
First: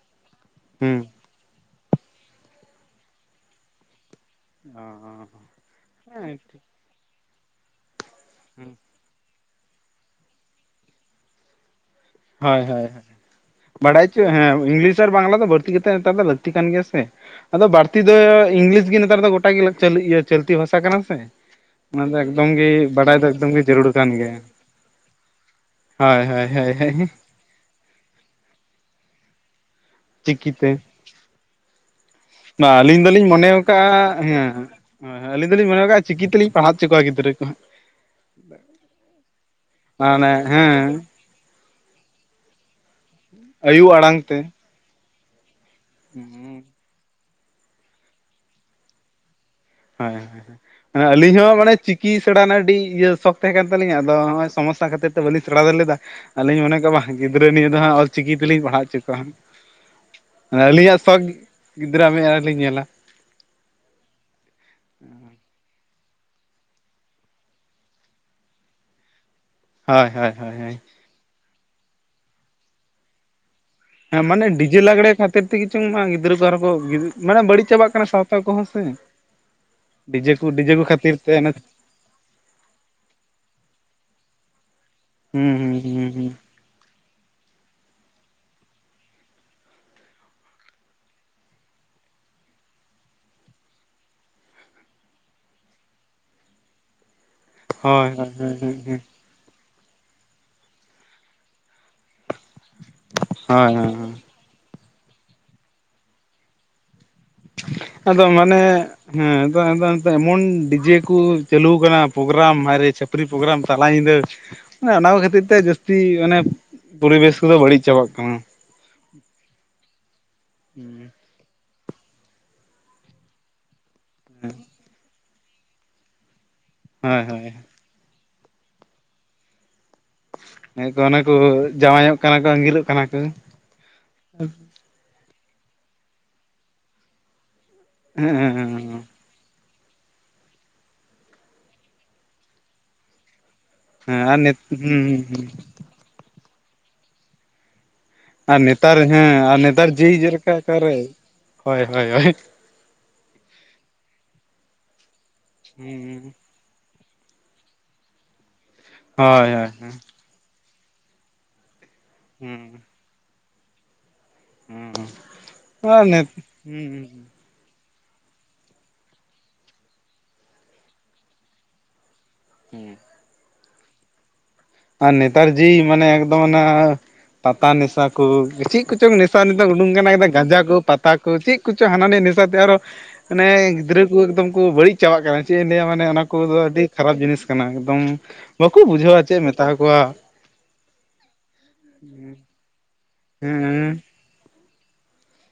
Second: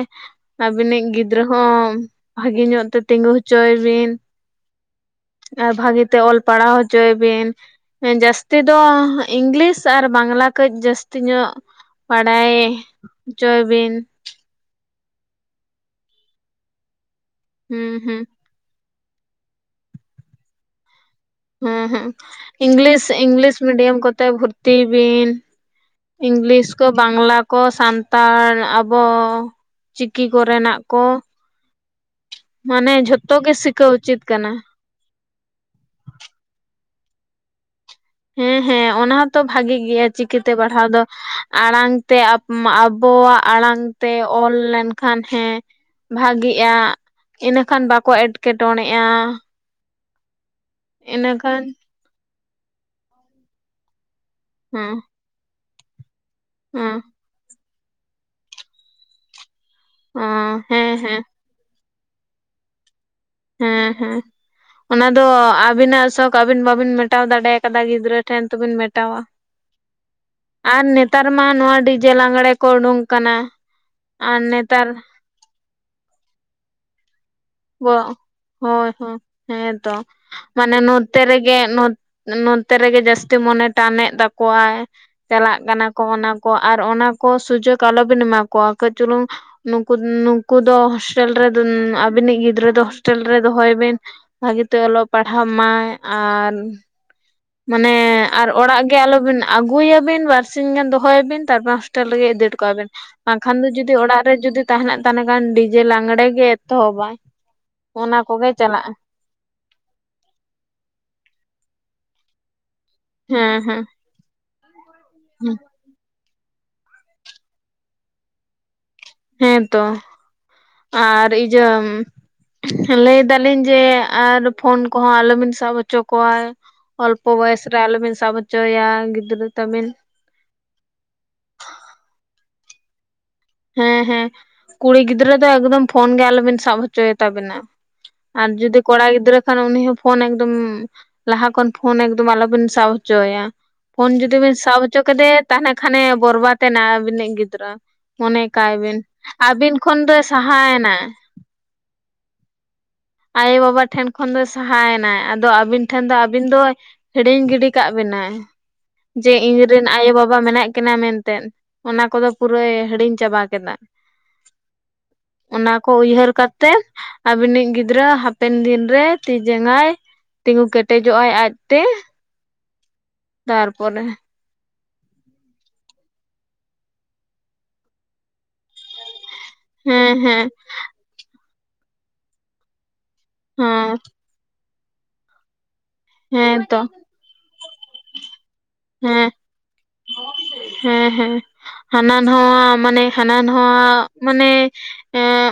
ᱦᱩᱸ ᱟᱹᱵᱤᱱᱤᱡ ᱜᱤᱫᱽᱨᱟᱹ ᱦᱚᱸ ᱵᱷᱟᱹᱜᱤ ᱧᱚᱜ ᱛᱮ ᱛᱤᱜᱩ ᱦᱚᱪᱚᱭᱮ ᱵᱤᱱ ᱦᱚᱸ ᱦᱚᱸ ᱦᱚᱸ ᱦᱮᱸ ᱴᱤᱠ ᱾ ᱪᱚᱭ ᱵᱤᱱ ᱡᱟᱹᱥᱛᱤ ᱫᱚ ᱤᱝᱞᱤᱥ ᱟᱨ ᱵᱟᱝᱞᱟ ᱠᱟᱹᱡᱽ ᱡᱟᱹᱥᱛᱤ ᱧᱚᱜ ᱵᱟᱲᱟᱭ ᱦᱳᱭ ᱦᱳᱭ ᱚᱪᱚᱭ ᱵᱤᱱ ᱵᱟᱰᱟᱭ ᱦᱮᱸ ᱤᱝᱞᱤᱥ ᱟᱨ ᱵᱟᱝᱞᱟ ᱫᱚ ᱵᱟᱹᱲᱛᱤ ᱠᱟᱛᱮ ᱱᱮᱛᱟᱨ ᱫᱚ ᱞᱟᱹᱠᱛᱤ ᱠᱟᱱ ᱜᱮᱭᱟ ᱥᱮ ᱟᱫᱚ ᱦᱩᱸ ᱵᱟᱹᱲᱛᱤ ᱫᱚ ᱦᱩᱸ ᱤᱝᱞᱤᱥ ᱜᱮ ᱱᱮᱛᱟᱨ ᱫᱚ ᱜᱚᱴᱟ ᱜᱮ ᱪᱟᱹᱞᱛᱤ ᱵᱷᱟᱥᱟ ᱠᱟᱱᱟ ᱥᱮ ᱦᱩᱸ ᱚᱱᱟ ᱦᱩᱸ ᱫᱚ ᱮᱠᱫᱚᱢ ᱜᱮ ᱤᱝᱞᱤᱥ ᱵᱟᱰᱟᱭ ᱫᱚ ᱮᱠᱫᱚᱢ ᱤᱝᱞᱤᱥ ᱜᱮ ᱡᱟᱹᱨᱩᱲ ᱢᱤᱰᱤᱭᱟᱹᱢ ᱠᱟᱱ ᱠᱚᱛᱮ ᱜᱮᱭᱟ ᱵᱷᱩᱨᱛᱤ ᱮᱵᱤᱱ ᱦᱳᱭ ᱦᱳᱭ ᱤᱝᱞᱤᱥ ᱠᱚ ᱦᱳᱭ ᱵᱟᱝᱞᱟ ᱠᱚ ᱥᱟᱱᱛᱟᱲ ᱟᱵᱚ ᱪᱤᱠᱤ ᱪᱤᱠᱤᱛᱮ ᱠᱚᱨᱮᱱᱟᱜ ᱠᱚ [unintelligible] ᱢᱟᱱᱮ ᱟᱹᱞᱤᱧ ᱫᱚᱞᱤᱧ ᱡᱷᱚᱛᱚ ᱜᱮ ᱢᱚᱱᱮᱣ ᱥᱤᱠᱟᱹ ᱩᱪᱤᱛ ᱠᱟᱜᱼᱟ ᱦᱮᱸ ᱠᱟᱱᱟ ᱦᱳᱭ ᱦᱳᱭ ᱟᱹᱞᱤᱧ ᱫᱚᱞᱤᱧ ᱢᱚᱱᱮ ᱟᱠᱟ ᱪᱤᱠᱤ ᱛᱮᱞᱤᱧ ᱯᱟᱲᱦᱟᱣ ᱦᱚᱪᱚ ᱠᱚᱣᱟ ᱜᱤᱫᱽᱨᱟᱹ ᱠᱚᱦᱟᱸᱜ ᱦᱮᱸ ᱦᱮᱸ ᱚᱱᱟ ᱦᱚᱸᱛᱚ ᱵᱷᱟᱜᱤ ᱜᱮᱭᱟ ᱢᱟᱱᱮ ᱪᱤᱠᱤ ᱛᱮ ᱦᱮᱸ ᱯᱟᱲᱦᱟᱣ ᱫᱚ ᱟᱲᱟᱝ ᱛᱮ ᱟᱯᱢᱟ ᱟᱵᱚᱣᱟᱜ ᱟᱲᱟᱝ ᱛᱮ ᱚᱞ ᱞᱮᱱᱠᱷᱟᱱ ᱦᱮᱸ ᱵᱷᱟᱜᱤᱜᱼᱟ ᱤᱱᱟᱹᱠᱷᱟᱱ ᱵᱟᱠᱚ ᱮᱸᱴᱠᱮᱴᱚᱬᱮᱜᱼᱟ ᱾ ᱦᱚᱭ ᱦᱚᱭ ᱦᱚᱭ ᱦᱚᱭ ᱟᱹᱞᱤᱧ ᱦᱚᱸ ᱢᱟᱱᱮ ᱪᱤᱠᱤ ᱥᱮᱬᱟ ᱨᱮᱱᱟᱜ ᱟᱹᱰᱤ ᱤᱭᱟᱹ ᱥᱚᱠ ᱛᱟᱦᱮᱸ ᱠᱟᱱ ᱛᱟᱹᱞᱤᱧᱟ ᱟᱫᱚ ᱦᱚᱸᱜᱼᱚᱭ ᱥᱚᱢᱚᱥᱟ ᱦᱮᱸ ᱠᱷᱟᱹᱛᱤᱨ ᱛᱮ ᱵᱟᱹᱞᱤᱧ ᱥᱮᱬᱟ ᱫᱟᱲᱮ ᱞᱮᱫᱟ ᱟᱹᱞᱤᱧ ᱢᱚᱱᱮ ᱠᱮᱫ ᱦᱮᱸ ᱵᱟᱝ ᱜᱤᱫᱽᱨᱟᱹ ᱱᱤᱭᱟᱹ ᱫᱷᱚ ᱚᱞ ᱪᱤᱠᱤ ᱛᱮᱞᱤᱧ ᱯᱟᱲᱦᱟᱣ ᱚᱪᱚ ᱠᱚᱣᱟ ᱦᱟᱸᱜ ᱦᱮᱸ ᱟᱹᱞᱤᱧᱟᱹᱜ ᱥᱚᱠ ᱦᱮᱸ ᱜᱤᱫᱽᱨᱟᱹᱣᱟᱜ ᱢᱮᱫᱦᱟ ᱨᱮ ᱞᱤᱧ ᱧᱮᱞᱟ ᱾ ᱦᱮᱸ ᱦᱮᱸ ᱚᱱᱟ ᱫᱚ ᱟᱵᱤᱱᱟᱜ ᱥᱚᱠ ᱟᱹᱵᱤᱱ ᱵᱟᱵᱤᱱ ᱢᱮᱴᱟᱣ ᱫᱟᱲᱮ ᱠᱟᱫᱟ ᱜᱤᱫᱽᱨᱟᱹ ᱴᱷᱮᱱ ᱛᱚ ᱵᱤᱱ ᱢᱮᱴᱟᱣᱟ ᱾ ᱦᱚᱭ ᱦᱚᱭ ᱦᱚᱭ ᱦᱚᱭ ᱱᱮᱛᱟᱨ ᱢᱟ ᱱᱚᱣᱟ ᱰᱤᱡᱮ ᱞᱟᱜᱽᱬᱮ ᱠᱚ ᱩᱰᱩᱝ ᱟᱠᱟᱱᱟ ᱾ ᱦᱮᱸ ᱢᱟᱱᱮ ᱰᱤᱡᱮ ᱞᱟᱜᱽᱲᱮ ᱠᱷᱟᱹᱛᱤᱨ ᱛᱮᱜᱮ ᱪᱚᱝ ᱜᱤᱫᱽᱨᱟᱹ ᱠᱚ ᱟᱨᱦᱚᱸ ᱢᱟᱱᱮ ᱵᱟᱹᱲᱤᱡᱽ ᱣᱚᱜ ᱦᱚᱭ ᱦᱚᱭ ᱦᱮᱸᱛᱚ ᱰᱤᱡᱮ ᱠᱚ ᱰᱤᱡᱮ ᱢᱟᱱᱮ ᱠᱚ ᱠᱷᱟᱹᱛᱤᱨ ᱱᱚᱛᱮ ᱛᱮ ᱦᱩᱸ ᱨᱮᱜᱮ ᱱᱚᱛᱮ ᱨᱮᱜᱮ ᱡᱟᱹᱥᱛᱤ ᱢᱚᱱᱮ ᱴᱟᱱᱮᱫ ᱛᱟᱠᱚᱣᱟᱭ ᱪᱟᱞᱟᱜ ᱦᱩᱸ ᱠᱟᱱᱟ ᱠᱚ ᱦᱩᱸ ᱚᱱᱟ ᱦᱩᱸ ᱠᱚ ᱟᱨ ᱚᱱᱟ ᱠᱚ ᱥᱩᱡᱚᱜ ᱟᱞᱚᱵᱤᱱ ᱮᱢᱟ ᱠᱚᱣᱟ ᱠᱟᱹᱡᱽ ᱪᱩᱞᱩᱝ ᱱᱩᱠᱩ ᱱᱩᱠᱩ ᱫᱚ ᱦᱚᱥᱴᱮᱞ ᱨᱮ ᱫᱚ ᱟᱹᱵᱤᱱᱤᱡᱽ ᱜᱤᱫᱽᱨᱟᱹ ᱫᱚ ᱦᱳᱥᱴᱮᱞ ᱨᱮ ᱫᱚᱦᱚᱭᱮ ᱵᱤᱱ ᱵᱷᱟᱹᱜᱤᱛᱮ ᱚᱞᱚᱜ ᱯᱟᱲᱦᱟᱜ ᱢᱟᱭ ᱟᱨ ᱢᱟᱱᱮ ᱦᱳᱭ ᱦᱳᱭ ᱟᱨ ᱦᱳᱭ ᱦᱳᱭ ᱚᱲᱟᱜ ᱜᱮ ᱦᱳᱭ ᱟᱞᱚᱵᱤᱱ ᱟᱹᱜᱩᱭᱮ ᱵᱤᱱ ᱵᱟᱹᱨᱥᱤᱸᱧ ᱜᱟᱱ ᱫᱚᱦᱚᱭᱮ ᱵᱤᱱ ᱛᱟᱨᱯᱚᱨ ᱦᱚᱥᱴᱮᱞ ᱨᱮᱜ ᱤᱫᱤ ᱴᱟ ᱠᱟᱭ ᱵᱮᱱ ᱵᱟᱝ ᱠᱷᱟᱱ ᱫᱚ ᱦᱳᱭ ᱡᱩᱫᱤ ᱦᱳᱭ ᱚᱲᱟᱜ ᱨᱮ ᱡᱩᱫᱤ ᱛᱟᱦᱮᱱᱟ ᱛᱟᱦᱚᱞᱮ ᱠᱷᱟᱱ ᱰᱤᱡᱮ ᱞᱟᱸᱜᱽᱲᱮ ᱜᱮ ᱮᱛᱚᱦᱚᱵᱽᱟᱭ ᱟᱫᱚ ᱢᱟᱱᱮ ᱦᱮᱸ ᱟᱫᱚ ᱟᱫᱚ ᱮᱢᱚᱱ ᱰᱤᱡᱮ ᱠᱚ ᱪᱟᱹᱞᱩ ᱟᱠᱟᱱᱟ ᱯᱨᱳᱜᱨᱟᱢ ᱦᱟᱭ ᱨᱮ ᱪᱷᱟᱹᱯᱨᱤ ᱯᱨᱳᱜᱨᱟᱢ ᱦᱮᱸ ᱦᱮᱸ ᱛᱟᱞᱟ ᱧᱤᱫᱟᱹ ᱚᱱᱟ ᱠᱷᱟᱹᱛᱤᱨ ᱛᱮ ᱡᱟᱹᱥᱛᱤ ᱢᱟᱱᱮ ᱯᱚᱨᱤᱵᱮᱥ ᱠᱚᱫᱚ ᱵᱟᱹᱲᱤᱡᱽ ᱪᱟᱵᱟᱜ ᱠᱟᱱᱟ ᱦᱮᱸ ᱛᱚ ᱟᱨ ᱤᱭᱟᱹ ᱞᱟᱹᱭ ᱫᱟᱞᱤᱧ ᱡᱮ ᱟᱨ ᱯᱷᱳᱱ ᱠᱚᱦᱚᱸ ᱟᱞᱚᱵᱤᱱ ᱥᱟᱵ ᱦᱚᱪᱚ ᱠᱚᱣᱟ ᱚᱞᱯᱚ ᱦᱳᱭ ᱵᱚᱭᱮᱥ ᱨᱮ ᱟᱞᱚᱵᱤᱱ ᱥᱟᱵ ᱦᱚᱪᱚ ᱦᱚᱪᱚᱭᱟ ᱜᱤᱫᱽᱨᱟᱹ ᱛᱟᱵᱤᱱ ᱦᱮ ᱠᱚ ᱚᱱᱟ ᱠᱚ ᱡᱟᱶᱟᱭᱧᱚᱜ ᱠᱟᱱᱟ ᱠᱚ ᱟᱸᱜᱤᱨᱚᱜ ᱠᱟᱸᱱᱟ ᱠᱚ ᱦᱮᱸ ᱦᱮᱸ ᱠᱩᱲᱤ ᱜᱤᱫᱽᱨᱟᱹ ᱫᱚ ᱮᱠᱫᱚᱢ ᱯᱷᱳᱱ ᱜᱮ ᱟᱞᱚᱵᱤᱱ ᱥᱟᱵ ᱦᱚᱪᱚᱭᱮ ᱛᱟᱵᱤᱱᱟ᱾ ᱦᱮᱸ ᱟᱨ ᱦᱮᱸ ᱡᱩᱫᱤ ᱠᱚᱲᱟ ᱜᱤᱫᱽᱨᱟᱹ ᱠᱷᱟᱱ ᱩᱱᱤ ᱦᱚᱸ ᱯᱷᱳᱱ ᱮᱠᱫᱚᱢ ᱞᱟᱦᱟ ᱠᱷᱚᱱ ᱯᱷᱳᱱ ᱮᱠᱫᱚᱢ ᱟᱞᱚᱵᱤᱱ ᱥᱟᱵ ᱦᱚᱪᱚ ᱟᱭᱟ᱾ ᱯᱷᱳᱱ ᱦᱮᱸ ᱡᱩᱫᱤ ᱟᱨ ᱵᱤᱱ ᱱᱤᱛ ᱥᱟᱵ ᱦᱩᱸ ᱦᱚᱪᱚ ᱠᱮᱫᱮᱭᱟ ᱦᱩᱸ ᱛᱟᱦᱞᱮ ᱠᱷᱟᱱᱮ ᱵᱚᱨᱵᱟᱛ ᱮᱱᱟ ᱟᱹᱵᱤᱱᱤᱡ ᱜᱤᱫᱽᱨᱟᱹ᱾ ᱢᱚᱱᱮ ᱟᱨ ᱠᱟᱭ ᱱᱮᱛᱟᱨ ᱵᱤᱱ ᱦᱮᱸ ᱟᱨ ᱟᱵᱤᱱ ᱱᱮᱛᱟᱨ ᱠᱷᱚᱱ ᱡᱮᱭ ᱫᱚᱭ ᱡᱮᱞᱮᱠᱟ ᱚᱠᱟᱨᱮ ᱥᱟᱦᱟᱭᱱᱟ᱾ ᱦᱳᱭ ᱦᱳᱭ ᱦᱳᱭ ᱟᱭᱳᱼᱵᱟᱵᱟ ᱴᱷᱮᱱ ᱠᱷᱚᱱ ᱫᱚ ᱥᱟᱦᱟᱭᱮᱱᱟᱭ ᱟᱫᱚ ᱟᱹᱵᱤᱱ ᱦᱩᱸ ᱴᱷᱮᱱ ᱫᱚ ᱟᱹᱵᱤᱱ ᱫᱚᱭ ᱦᱤᱲᱤᱧ ᱜᱤᱰᱤ ᱠᱟᱜ ᱵᱮᱱᱟᱭ ᱡᱮ ᱦᱳᱭ ᱦᱳᱭ ᱤᱧᱨᱮᱱ ᱟᱭᱳ ᱵᱟ ᱵᱟ ᱢᱮᱱᱟᱜ ᱠᱤᱱᱟᱹ ᱢᱮᱱᱛᱮ ᱚᱱᱟ ᱠᱚᱫᱚ ᱦᱩᱸ ᱯᱩᱨᱟᱹᱭ ᱦᱤᱲᱤᱧ ᱪᱟᱵᱟ ᱠᱮᱫᱟ᱾ ᱦᱩᱸ ᱚᱱᱟ ᱦᱩᱸ ᱠᱚ ᱟᱨ ᱱᱤᱛ ᱩᱭᱦᱟᱹᱨ ᱠᱟᱛᱮ ᱦᱩᱸ ᱟᱹᱵᱤᱱᱤᱡ ᱜᱤᱫᱽ ᱜᱤᱫᱽᱨᱟᱹ ᱦᱟᱯᱮᱱ ᱫᱤᱱ ᱨᱮ ᱛᱤ ᱡᱟᱝᱟᱭ ᱛᱤᱸᱜᱩ ᱠᱮᱴᱮᱡᱚᱜ ᱟᱭ ᱟᱡᱛᱮ᱾ ᱦᱮᱸ᱾ ᱛᱟᱨᱯᱚᱨᱮ ᱟᱨ ᱱᱮᱛᱟᱨ ᱡᱤ ᱢᱟᱱᱮ ᱮᱠᱫᱚᱢ ᱚᱱᱟ ᱯᱟᱛᱟ ᱱᱮᱥᱟ ᱠᱚ ᱪᱮᱫ ᱠᱚᱪᱚᱝ ᱱᱮ ᱱᱤᱛᱚᱜ ᱩᱰᱩᱠ ᱠᱟᱱᱟ ᱦᱮᱸ ᱮ ᱦᱮᱸ ᱜᱟᱸᱡᱟ ᱠᱚ ᱯᱟᱛᱟ ᱠᱚ ᱪᱮᱫ ᱠᱚᱪᱚᱝ ᱦᱟᱱᱟ ᱱᱤᱭᱟᱹ ᱱᱮᱥᱟᱛᱮ ᱟᱨᱚ ᱢᱟᱱᱮ ᱦᱮᱸ ᱜᱤᱫᱽᱨᱟᱹ ᱠᱚ ᱮᱠᱫᱚᱢ ᱠᱚ ᱵᱟᱹᱲᱤᱡ ᱪᱟᱵᱟᱜ ᱠᱟᱱᱟ ᱪᱮᱫ ᱤᱧ ᱞᱟᱹᱭᱟ ᱢᱟᱱᱮ ᱚᱱᱟ ᱠᱚᱫᱚ ᱦᱮᱸ ᱛᱚ ᱟᱹᱰᱤ ᱠᱷᱟᱨᱟᱯ ᱡᱤᱱᱤᱥ ᱠᱟᱱᱟ ᱮᱠᱫᱚᱢ ᱵᱟᱠᱚ ᱵᱩᱡᱷᱟᱹᱣᱟ ᱦᱮᱸ ᱪᱮᱫ ᱮᱢ ᱢᱮᱛᱟ ᱟᱠᱚᱣᱟ᱾ ᱦᱮᱸ ᱦᱮᱸ ᱦᱟᱱᱟ ᱱᱚᱣᱟ ᱢᱟᱱᱮ ᱦᱟᱱᱟ ᱦᱮᱸ ᱱᱚᱣᱟ ᱢᱟᱱᱮ ᱮᱸ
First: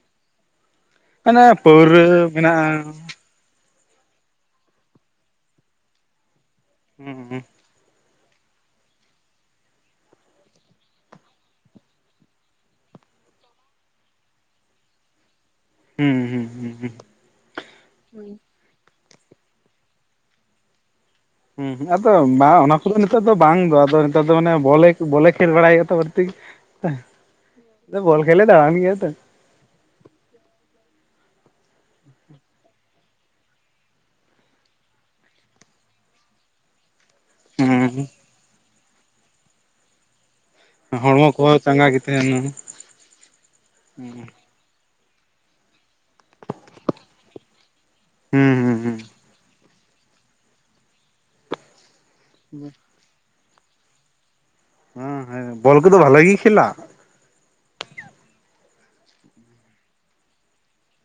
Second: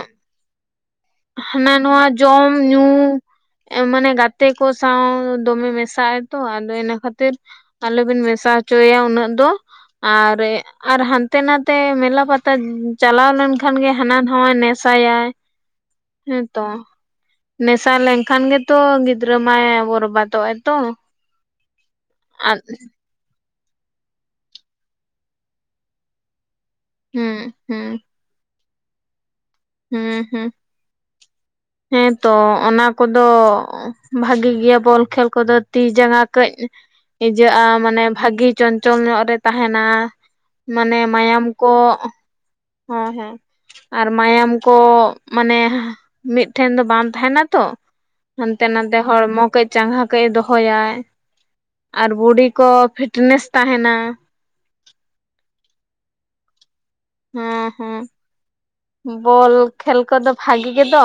ᱚᱱᱮ ᱦᱟᱱᱟ ᱱᱚᱣᱟ ᱯᱟᱹᱣᱨᱟᱹ ᱡᱚᱢ ᱢᱮᱱᱟᱜᱼᱟ ᱧᱩ᱾ ᱢᱟᱱᱮ ᱜᱟᱛᱮ ᱠᱚ ᱥᱟᱶ ᱫᱚᱢᱮ ᱢᱮᱥᱟᱜ ᱟᱭᱛᱚ ᱟᱫᱚ ᱤᱱᱟᱹ ᱠᱷᱟᱹᱛᱤᱨ ᱦᱩᱸ ᱟᱞᱮᱚᱵᱤᱱ ᱢᱮᱥᱟ ᱦᱚᱪᱚᱭᱮᱭᱟ ᱩᱱᱟᱹᱜ ᱫᱚ ᱟᱨ ᱟᱨ ᱦᱟᱱᱛᱮ ᱱᱟᱛᱮ ᱢᱮᱞᱟ ᱯᱟᱛᱟ ᱪᱟᱞᱟᱣ ᱞᱮᱱᱠᱷᱟᱱ ᱜᱮ ᱦᱟᱱᱟ ᱱᱟᱣᱟ ᱱᱮᱥᱟᱭᱟᱭ᱾ ᱦᱩᱸ ᱦᱩᱸ ᱦᱮᱸᱛᱚ ᱦᱩᱸ ᱦᱩᱸ ᱱᱮᱥᱟ ᱞᱮᱱᱠᱷᱟᱱ ᱜᱮᱛᱚ ᱜᱤᱫᱽᱨᱟᱹ ᱢᱟᱭ ᱵᱚᱨᱵᱟᱫ ᱫᱚᱜ ᱟᱭ ᱛᱚ᱾ ᱦᱩᱸ ᱟᱫᱚ ᱟᱨ ᱵᱟᱝ ᱚᱱᱟ ᱠᱚᱫᱚ ᱱᱮᱛᱟᱨ ᱫᱚ ᱵᱟᱝ ᱫᱚ ᱟᱫᱚ ᱱᱮᱛᱟᱨ ᱫᱚ ᱢᱟᱱᱮ ᱵᱚᱞᱮ ᱵᱚᱞᱮ ᱠᱷᱮᱞ ᱵᱟᱲᱟᱭᱼᱟᱜ ᱛᱚ ᱠᱟᱹᱴᱤᱡ᱾ ᱦᱩᱸ ᱦᱩᱸ ᱵᱚᱞ ᱠᱷᱮᱞᱮ ᱫᱟᱲᱟᱱ ᱜᱮᱭᱟ ᱛᱚ᱾ ᱦᱮᱸ ᱦᱮᱸ᱾ [inaudible] ᱦᱮᱸᱛᱚ ᱚᱱᱟ ᱠᱚᱫᱚ ᱵᱷᱟᱜᱤ ᱜᱮᱭᱟ ᱵᱚᱞ ᱠᱷᱮᱞ ᱠᱚᱫᱚ ᱛᱤ ᱡᱟᱸᱜᱟ ᱠᱟᱹᱡ [inaudible] ᱤᱡᱟᱹᱜᱼᱟ ᱦᱩᱸ ᱢᱟᱱᱮ ᱵᱷᱟᱹᱜᱤ ᱪᱚᱧᱪᱚᱞ ᱧᱚᱜ ᱨᱮ ᱛᱟᱦᱮᱱᱟ ᱢᱟᱱᱮ ᱦᱚᱲᱢᱚ ᱢᱟᱭᱟᱢ ᱠᱚᱦᱚᱸ ᱠᱚ [inaudible] ᱦᱮᱸ ᱦᱮᱸ ᱟᱨ ᱢᱟᱭᱟᱢ ᱠᱚ ᱢᱟᱱᱮ ᱢᱤᱫᱴᱷᱮᱱ ᱫᱚ ᱵᱟᱝ ᱛᱟᱦᱮᱱᱟᱛᱚ ᱦᱩᱸ ᱦᱟᱱᱛᱮ ᱦᱩᱸ ᱦᱩᱸ ᱱᱟᱛᱮ ᱦᱚᱲᱢᱚ ᱠᱟᱹᱡ ᱪᱟᱸᱜᱷᱟ ᱠᱟᱹᱡ ᱮ ᱫᱚᱦᱚᱭᱟᱭ ᱟᱨ ᱵᱚᱰᱤ ᱠᱚ ᱯᱷᱤᱴᱱᱮᱥ ᱛᱟᱦᱮᱱᱟ᱾ ᱦᱮᱸ ᱦᱮᱸ ᱵᱚᱞ ᱠᱚᱫᱚ ᱵᱷᱟᱞᱮ ᱜᱮ ᱠᱷᱮᱞᱟ᱾ ᱦᱮᱸ ᱦᱮᱸ᱾ ᱵᱚᱞ ᱠᱷᱮᱞ ᱠᱚᱫᱚ ᱵᱷᱟᱜᱤ ᱜᱮᱫᱚ᱾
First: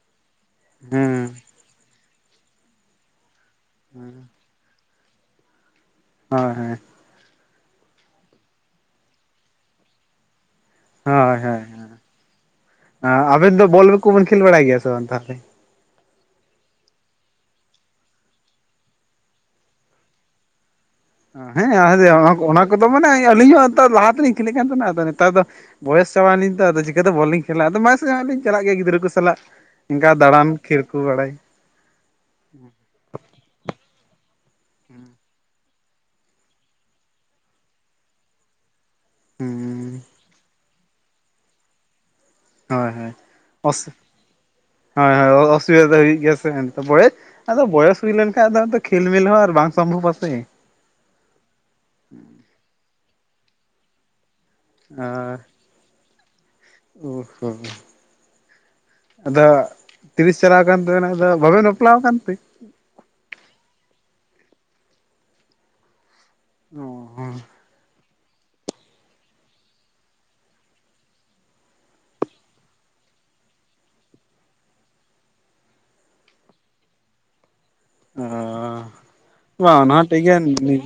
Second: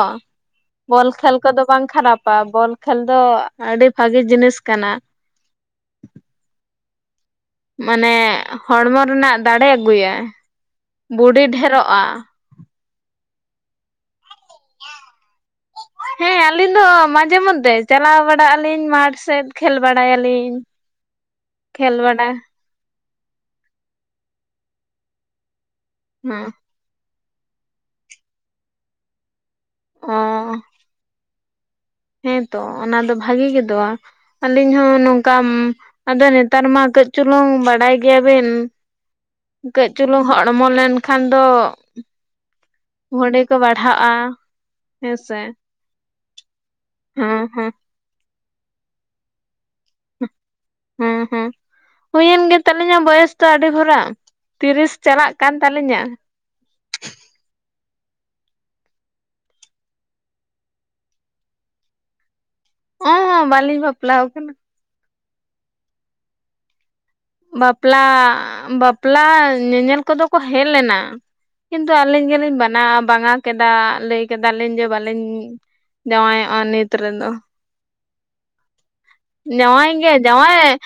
ᱵᱚᱞ ᱦᱮᱸ ᱠᱷᱮᱞ ᱠᱚᱫᱚ ᱵᱟᱝ ᱠᱷᱟᱨᱟᱯᱟ ᱵᱚᱞ ᱠᱷᱮᱞ ᱫᱚ ᱟᱹᱰᱤ ᱵᱷᱟᱹᱜᱤ ᱡᱤᱱᱤᱥ ᱠᱟᱱᱟ᱾ ᱦᱳᱭ ᱦᱳᱭ᱾ ᱢᱟᱱᱮ ᱦᱚᱲᱢᱚ ᱨᱮᱱᱟᱜ ᱫᱟᱲᱮ ᱟᱹᱜᱩᱭᱟ᱾ ᱦᱳᱭ ᱦᱳᱭ᱾ ᱟᱵᱮᱱ ᱫᱚ ᱵᱚᱞ ᱠᱚᱵᱮᱱ ᱠᱷᱮᱞ ᱵᱟᱲᱟᱭ ᱜᱮᱭᱟ ᱥᱮ ᱵᱟᱝ ᱛᱟᱦᱚᱞᱮ᱾ ᱦᱮᱸ ᱟᱹᱞᱤᱧ ᱫᱚ ᱢᱟᱡᱷᱮ ᱢᱚᱫᱫᱷᱮ ᱪᱟᱞᱟᱣ ᱵᱟᱲᱟᱜ ᱟᱹᱞᱤᱧ ᱢᱟᱴᱷ ᱥᱮᱫ ᱠᱷᱮᱞ ᱵᱟᱲᱟᱭᱟᱞᱤᱧ᱾ [inaudible] ᱦᱮᱸ ᱠᱷᱮᱞ ᱵᱟᱲᱟ ᱚᱱᱟ ᱠᱚᱫᱚ ᱢᱟᱱᱮ ᱟᱹᱞᱤᱧ ᱦᱚᱸ ᱮᱱᱛᱮ ᱞᱟᱦᱟ ᱛᱮᱞᱤᱧ ᱠᱷᱮᱞᱤᱜ ᱠᱟᱱ ᱛᱟᱦᱮᱱᱟ᱾ ᱟᱫᱚ ᱱᱮᱛᱟᱨ ᱫᱚ ᱵᱚᱭᱮᱥ ᱦᱮᱸ ᱪᱟᱵᱱᱟᱞᱤᱧ ᱛᱚ ᱟᱫᱚ ᱪᱤᱠᱟᱹᱛᱮ ᱵᱚᱞ ᱞᱤᱧ ᱠᱷᱮᱞᱟ ᱟᱫ ᱢᱟᱥᱮ ᱥᱟᱡᱷᱮ ᱞᱤᱧ ᱪᱟᱞᱟᱜ ᱜᱮᱭᱟ ᱜᱤᱫᱽᱨᱟᱹ ᱠᱚ ᱥᱟᱞᱟᱜ᱾ ᱤᱱᱠᱟ ᱚ ᱫᱟᱬᱟᱱ ᱠᱷᱤᱨᱠᱩ ᱵᱟᱲᱟᱭ᱾ ᱦᱮᱸᱛᱚ ᱚᱱᱟ ᱫᱚ ᱵᱷᱟᱜᱤ ᱜᱮᱫᱚᱜ ᱟᱹᱞᱤᱧ ᱦᱚᱸ ᱱᱚᱝᱠᱟ ᱟᱫᱚ ᱱᱮᱛᱟᱨ ᱢᱟ ᱠᱟᱹᱡ ᱪᱩᱞᱩᱝ ᱵᱟᱰᱟᱭ ᱜᱮᱭᱟᱵᱤᱱ᱾ ᱦᱮᱸ ᱠᱟᱹᱡ ᱪᱩᱞᱩᱝ ᱦᱚᱲᱢᱚ ᱞᱮᱱᱠᱷᱟᱱ ᱫᱚ ᱦᱳᱭ ᱦᱳᱭ ᱢᱚᱱᱮ ᱠᱚ ᱚᱥ ᱵᱟᱲᱦᱟᱜᱼᱟ ᱦᱳᱭ ᱦᱮᱸᱥᱮ [unintelligible] ᱦᱩᱭᱩᱜ ᱜᱮᱭᱟ ᱥᱮ [unintelligible] ᱵᱚᱭᱮᱥ ᱦᱮᱸ ᱟᱫᱚ ᱦᱮᱸ ᱵᱚᱭᱮᱥ ᱦᱩᱭ ᱞᱮᱱᱠᱷᱟᱱ ᱫᱚ ᱠᱷᱮᱞᱢᱮᱞ ᱦᱚᱸ ᱟᱨ ᱵᱟᱝ ᱥᱚᱢᱵᱷᱚᱵᱽ ᱥᱮ ᱦᱮᱸ ᱦᱩᱸ ᱦᱩᱭᱮᱱ ᱜᱮ ᱛᱟᱹᱞᱤᱧᱟ ᱵᱚᱭᱚᱥ ᱫᱚ ᱟᱹᱰᱤ ᱵᱷᱚᱨᱟ ᱛᱤᱨᱤᱥ ᱪᱟᱞᱟᱜ ᱟᱨ ᱠᱟᱱ ᱛᱟᱹᱞᱤᱧᱟ ᱚ ᱦᱚᱻ ᱟᱫᱚ ᱛᱤᱨᱤᱥ ᱪᱟᱞᱟᱣ ᱟᱠᱟᱱ ᱛᱟᱹᱵᱤᱱᱟ ᱟᱫᱚ ᱵᱟᱵᱮᱱ ᱵᱟᱯᱞᱟ ᱟᱠᱟᱱᱛᱮ ᱚ ᱦᱚᱸᱻ ᱵᱟᱹᱞᱤᱧ ᱵᱟᱯᱞᱟᱣᱟᱠᱟᱱᱟ ᱚᱦᱚᱸ ᱻ ᱵᱟᱯᱞᱟ ᱵᱟᱯᱞᱟ ᱧᱮᱧᱮᱞ ᱠᱚᱫᱚ ᱠᱚ ᱦᱮᱡ ᱞᱮᱱᱟ ᱠᱤᱱᱛᱩ ᱟᱹᱞᱤᱧ ᱜᱮᱞᱤᱧ ᱵᱟᱱᱟ ᱵᱟᱝᱟ ᱠᱮᱫᱟ ᱞᱟᱹᱭ ᱠᱮᱫᱟᱞᱤᱧ ᱡᱮ ᱵᱟᱹᱞᱤᱧ ᱡᱟᱶᱟᱭᱚᱜᱼᱟ ᱱᱤᱛ ᱨᱮᱫᱚ ᱚ ᱵᱟᱝ ᱡᱟᱶᱟᱭ ᱚᱱᱟ ᱦᱚᱸ ᱜᱮ ᱴᱷᱤᱠ ᱜᱮᱭᱟ ᱡᱟᱶᱟᱭ ᱱᱤᱡ